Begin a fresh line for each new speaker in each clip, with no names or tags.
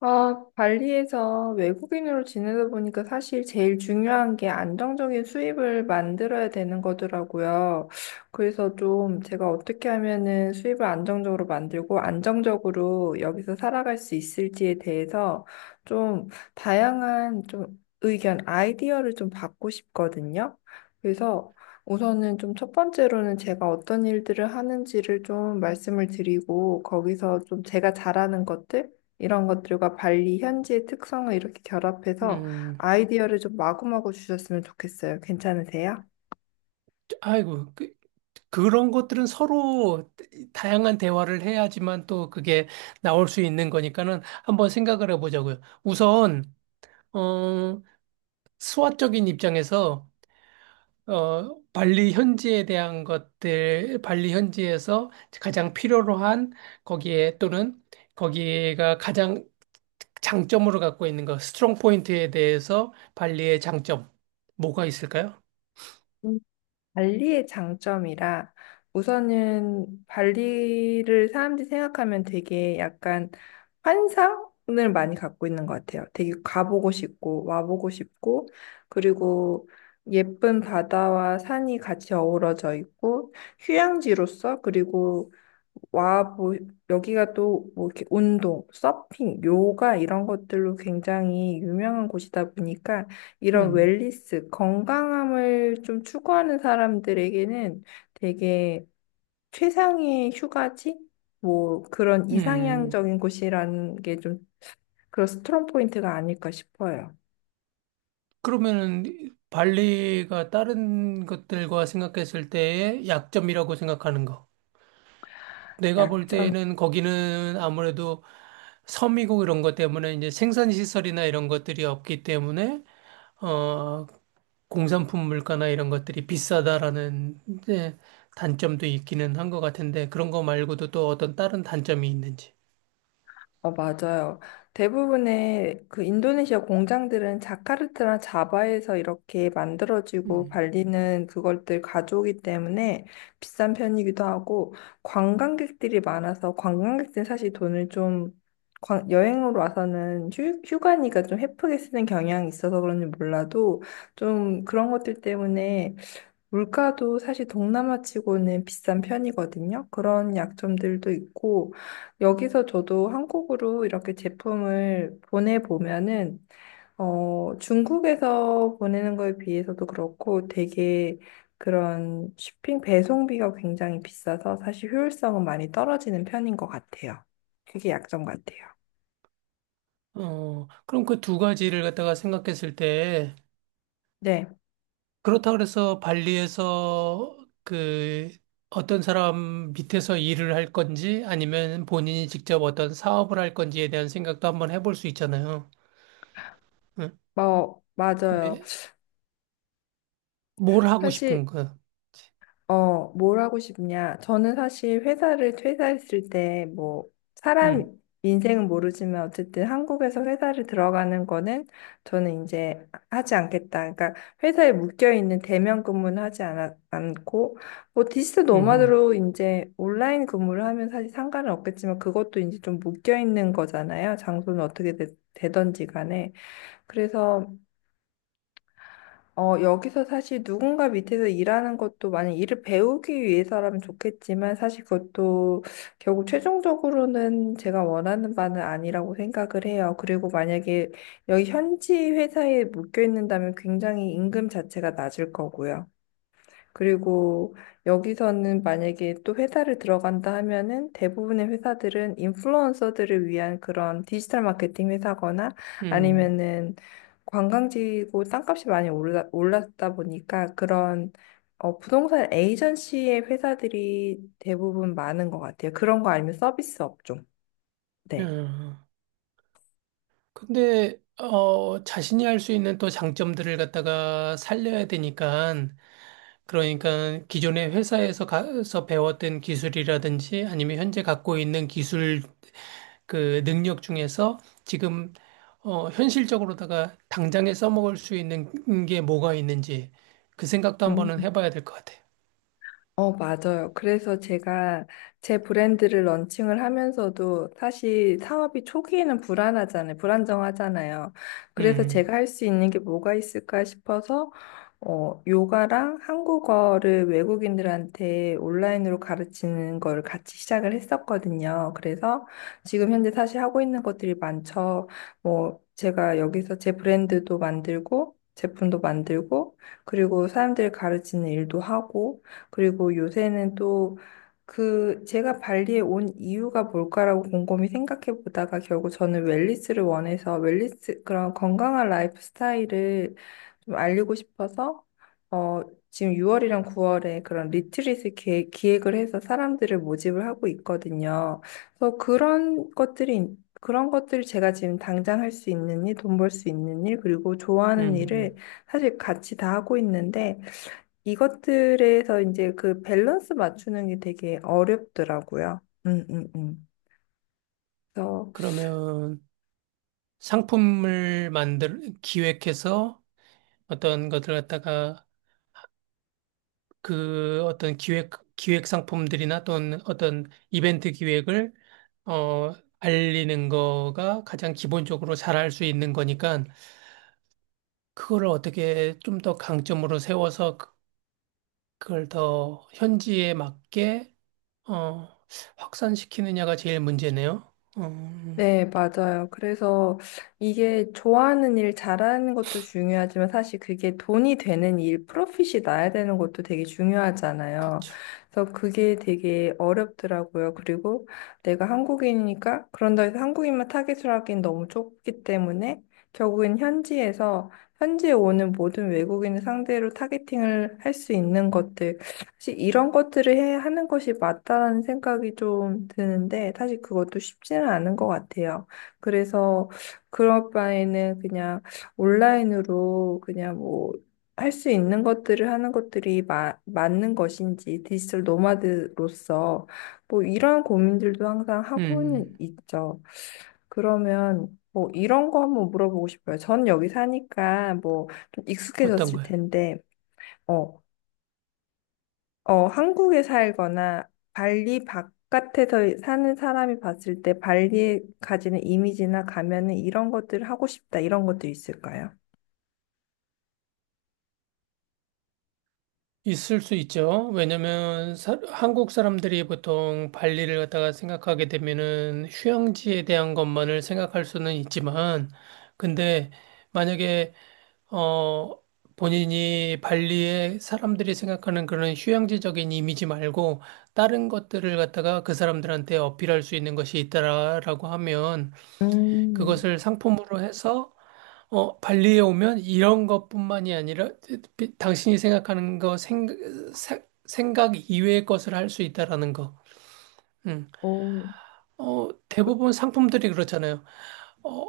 아, 발리에서 외국인으로 지내다 보니까 사실 제일 중요한 게 안정적인 수입을 만들어야 되는 거더라고요. 그래서 좀 제가 어떻게 하면은 수입을 안정적으로 만들고 안정적으로 여기서 살아갈 수 있을지에 대해서 좀 다양한 좀 의견, 아이디어를 좀 받고 싶거든요. 그래서 우선은 좀 첫 번째로는 제가 어떤 일들을 하는지를 좀 말씀을 드리고 거기서 좀 제가 잘하는 것들 이런 것들과 발리 현지의 특성을 이렇게 결합해서
음,
아이디어를 좀 마구마구 주셨으면 좋겠어요. 괜찮으세요?
아이고, 그런 것들은 서로 다양한 대화를 해야지만 또 그게 나올 수 있는 거니까는 한번 생각을 해보자고요. 우선, 어, 수화적인 입장에서, 발리 현지에 대한 것들, 발리 현지에서 가장 필요로 한 거기에 또는 거기가 가장 장점으로 갖고 있는 것, 스트롱 포인트에 대해서 발리의 장점, 뭐가 있을까요?
음. 발리의 장점이라. 우선은 발리를 사람들이 생각하면 되게 약간 환상을 많이 갖고 있는 것 같아요. 되게 가보고 싶고 와보고 싶고, 그리고 예쁜 바다와 산이 같이 어우러져 있고 휴양지로서, 그리고 와, 뭐, 여기가 또, 뭐, 이렇게 운동, 서핑, 요가 이런 것들로 굉장히 유명한 곳이다 보니까 이런
음,
웰니스, 건강함을 좀 추구하는 사람들에게는 되게 최상의 휴가지? 뭐, 그런
음.
이상향적인 곳이라는 게 좀 그런 스트롱 포인트가 아닐까 싶어요.
그러면은 발리가 다른 것들과 생각했을 때의 약점이라고 생각하는 거. 내가 볼
약점.
때는 거기는 아무래도 섬이고 이런 것 때문에 이제 생산 시설이나 이런 것들이 없기 때문에 어 공산품 물가나 이런 것들이 비싸다라는 이제 단점도 있기는 한 것 같은데 그런 거 말고도 또 어떤 다른 단점이 있는지.
어, 맞아요. 대부분의 그 인도네시아 공장들은 자카르타나 자바에서 이렇게 만들어지고
음.
발리는 그것들 가져오기 때문에 비싼 편이기도 하고, 관광객들이 많아서 관광객들은 사실 돈을 좀 여행으로 와서는 휴가니까 좀 헤프게 쓰는 경향이 있어서 그런지 몰라도 좀 그런 것들 때문에 물가도 사실 동남아 치고는 비싼 편이거든요. 그런 약점들도 있고, 여기서 저도 한국으로 이렇게 제품을 보내보면은, 어, 중국에서 보내는 거에 비해서도 그렇고 되게 그런 쇼핑 배송비가 굉장히 비싸서 사실 효율성은 많이 떨어지는 편인 것 같아요. 그게 약점 같아요.
그럼 그 두 가지를 갖다가 생각했을 때
네,
그렇다고 해서 발리에서 그 어떤 사람 밑에서 일을 할 건지 아니면 본인이 직접 어떤 사업을 할 건지에 대한 생각도 한번 해볼 수 있잖아요. 응?
뭐, 맞아요.
근데 뭘 하고
사실
싶은 거?
어, 뭘 하고 싶냐? 저는 사실 회사를 퇴사했을 때, 뭐, 사람
음,
인생은 모르지만 어쨌든 한국에서 회사를 들어가는 거는 저는 이제 하지 않겠다. 그러니까 회사에 묶여있는 대면 근무는 하지 않 않고, 뭐, 디지털
음,
노마드로 이제 온라인 근무를 하면 사실 상관은 없겠지만 그것도 이제 좀 묶여있는 거잖아요. 장소는 어떻게 되, 든지 간에. 그래서 어, 여기서 사실 누군가 밑에서 일하는 것도 만약 일을 배우기 위해서라면 좋겠지만 사실 그것도 결국 최종적으로는 제가 원하는 바는 아니라고 생각을 해요. 그리고 만약에 여기 현지 회사에 묶여 있는다면 굉장히 임금 자체가 낮을 거고요. 그리고 여기서는 만약에 또 회사를 들어간다 하면은 대부분의 회사들은 인플루언서들을 위한 그런 디지털 마케팅 회사거나
음,
아니면은 관광지고 땅값이 많이 올랐다 보니까 그런 어, 부동산 에이전시의 회사들이 대부분 많은 것 같아요. 그런 거 아니면 서비스 업종. 네.
어. 근데 자신이 할 수 있는 또 장점들을 갖다가 살려야 되니까 그러니까 기존의 회사에서 가서 배웠던 기술이라든지 아니면 현재 갖고 있는 기술 그 능력 중에서 지금 현실적으로다가 당장에 써먹을 수 있는 게 뭐가 있는지 그 생각도 한번은 해봐야 될 것 같아요.
어, 맞아요. 그래서 제가 제 브랜드를 런칭을 하면서도 사실 사업이 초기에는 불안하잖아요. 불안정하잖아요. 그래서 제가
음,
할 수 있는 게 뭐가 있을까 싶어서 어, 요가랑 한국어를 외국인들한테 온라인으로 가르치는 걸 같이 시작을 했었거든요. 그래서 지금 현재 사실 하고 있는 것들이 많죠. 뭐 제가 여기서 제 브랜드도 만들고 제품도 만들고, 그리고 사람들 가르치는 일도 하고, 그리고 요새는 또 그 제가 발리에 온 이유가 뭘까라고 곰곰이 생각해 보다가 결국 저는 웰니스를 원해서, 웰니스 그런 건강한 라이프 스타일을 좀 알리고 싶어서 어 지금 6월이랑 9월에 그런 리트릿을 기획을 해서 사람들을 모집을 하고 있거든요. 그래서 그런 것들이 그런 것들을 제가 지금 당장 할 수 있는 일, 돈벌 수 있는 일, 그리고
음,
좋아하는 일을
음.
사실 같이 다 하고 있는데 이것들에서 이제 그 밸런스 맞추는 게 되게 어렵더라고요. 음, 음, 음. 그래서
그러면 상품을 기획해서 어떤 것들 갖다가 어떤 기획 상품들이나 또는 어떤 이벤트 기획을 어, 알리는 거가 가장 기본적으로 잘할 수 있는 거니까 그거를 어떻게 좀 더 강점으로 세워서 그걸 더 현지에 맞게 어, 확산시키느냐가 제일 문제네요. 음,
네, 맞아요. 그래서 이게 좋아하는 일 잘하는 것도 중요하지만 사실 그게 돈이 되는 일, 프로핏이 나야 되는 것도 되게 중요하잖아요.
그쵸.
그래서 그게 되게 어렵더라고요. 그리고 내가 한국인이니까 그런다 해서 한국인만 타겟으로 하기엔 너무 좁기 때문에 결국엔 현지에서 현지에 오는 모든 외국인을 상대로 타겟팅을 할 수 있는 것들 사실 이런 것들을 하는 것이 맞다라는 생각이 좀 드는데, 사실 그것도 쉽지는 않은 것 같아요. 그래서 그럴 바에는 그냥 온라인으로 그냥 뭐, 할 수 있는 것들을 하는 것들이 맞는 것인지, 디지털 노마드로서, 뭐, 이런 고민들도 항상
음,
하고는 있죠. 그러면, 뭐, 이런 거 한번 물어보고 싶어요. 전 여기 사니까, 뭐, 좀
어떤
익숙해졌을
거요?
텐데, 어, 한국에 살거나 발리 바깥에서 사는 사람이 봤을 때 발리에 가지는 이미지나 가면은 이런 것들 하고 싶다 이런 것도 있을까요?
있을 수 있죠. 왜냐면 한국 사람들이 보통 발리를 갖다가 생각하게 되면은 휴양지에 대한 것만을 생각할 수는 있지만, 근데 만약에 어, 본인이 발리에 사람들이 생각하는 그런 휴양지적인 이미지 말고 다른 것들을 갖다가 그 사람들한테 어필할 수 있는 것이 있다라고 하면
음,
그것을 상품으로 해서 발리에 오면 이런 것뿐만이 아니라 당신이 생각하는 거 생각 이외의 것을 할 수 있다라는 거. 음.
오,
대부분 상품들이 그렇잖아요. 어,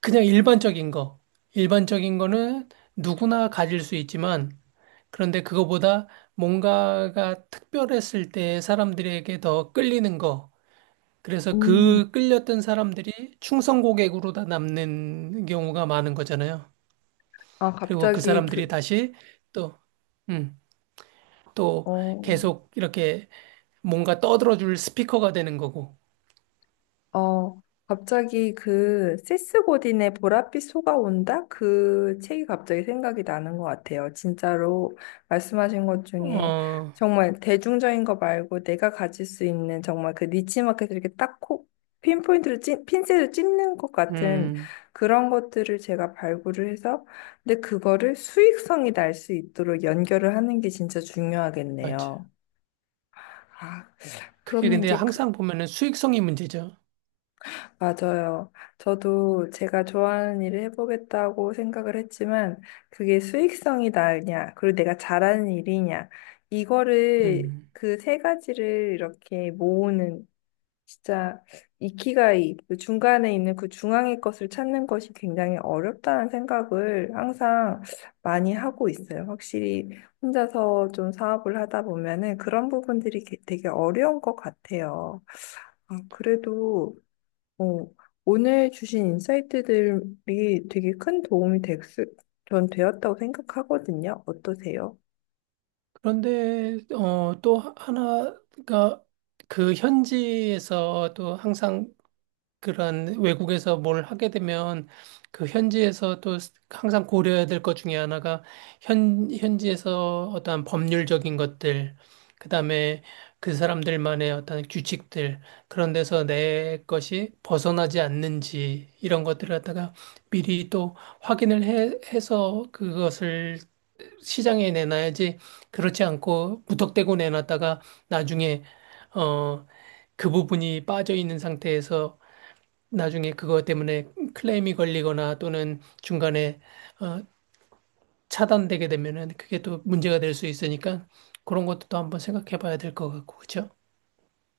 그냥 일반적인 거. 일반적인 거는 누구나 가질 수 있지만 그런데 그거보다 뭔가가 특별했을 때 사람들에게 더 끌리는 거. 그래서
음.
그 끌렸던 사람들이 충성 고객으로 다 남는 경우가 많은 거잖아요.
아,
그리고 그
갑자기
사람들이
그,
다시 또, 음, 또
어,
계속 이렇게 뭔가 떠들어줄 스피커가 되는 거고.
어, 갑자기 그 세스 고딘의 보랏빛 소가 온다? 그 책이 갑자기 생각이 나는 것 같아요. 진짜로 말씀하신 것 중에
어,
정말 대중적인 거 말고 내가 가질 수 있는 정말 그 니치마켓을 이렇게 딱 콕, 핀포인트로 핀셋을 찝는 것 같은
음,
그런 것들을 제가 발굴을 해서, 근데 그거를 수익성이 날 수 있도록 연결을 하는 게 진짜
맞아.
중요하겠네요. 아,
그게
그러면
근데
이제 그
항상 보면은 수익성이 문제죠.
맞아요. 저도 제가 좋아하는 일을 해보겠다고 생각을 했지만, 그게 수익성이 나으냐, 그리고 내가 잘하는 일이냐, 이거를,
음.
그 세 가지를 이렇게 모으는, 진짜, 이키가이, 그 중간에 있는 그 중앙의 것을 찾는 것이 굉장히 어렵다는 생각을 항상 많이 하고 있어요. 확실히 혼자서 좀 사업을 하다 보면은 그런 부분들이 되게 어려운 것 같아요. 아, 그래도, 어, 오늘 주신 인사이트들이 되게 큰 도움이 전 되었다고 생각하거든요. 어떠세요?
그런데 또 하나가 그 현지에서 또 항상 그런 외국에서 뭘 하게 되면 그 현지에서 또 항상 고려해야 될 것 중에 하나가 현지에서 어떠한 법률적인 것들, 그다음에 그 사람들만의 어떤 규칙들, 그런 데서 내 것이 벗어나지 않는지 이런 것들을 갖다가 미리 또 확인을 해서 그것을 시장에 내놔야지 그렇지 않고 무턱대고 내놨다가 나중에 어, 그 부분이 빠져 있는 상태에서 나중에 그것 때문에 클레임이 걸리거나 또는 중간에 어, 차단되게 되면은 그게 또 문제가 될 수 있으니까 그런 것도 또 한번 생각해 봐야 될 것 같고, 그렇죠?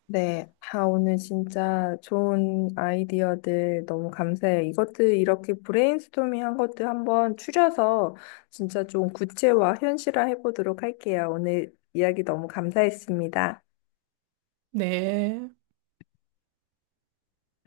네, 아, 오늘 진짜 좋은 아이디어들 너무 감사해요. 이것들 이렇게 브레인스토밍 한 것들 한번 추려서 진짜 좀 구체화, 현실화 해보도록 할게요. 오늘 이야기 너무 감사했습니다.
네.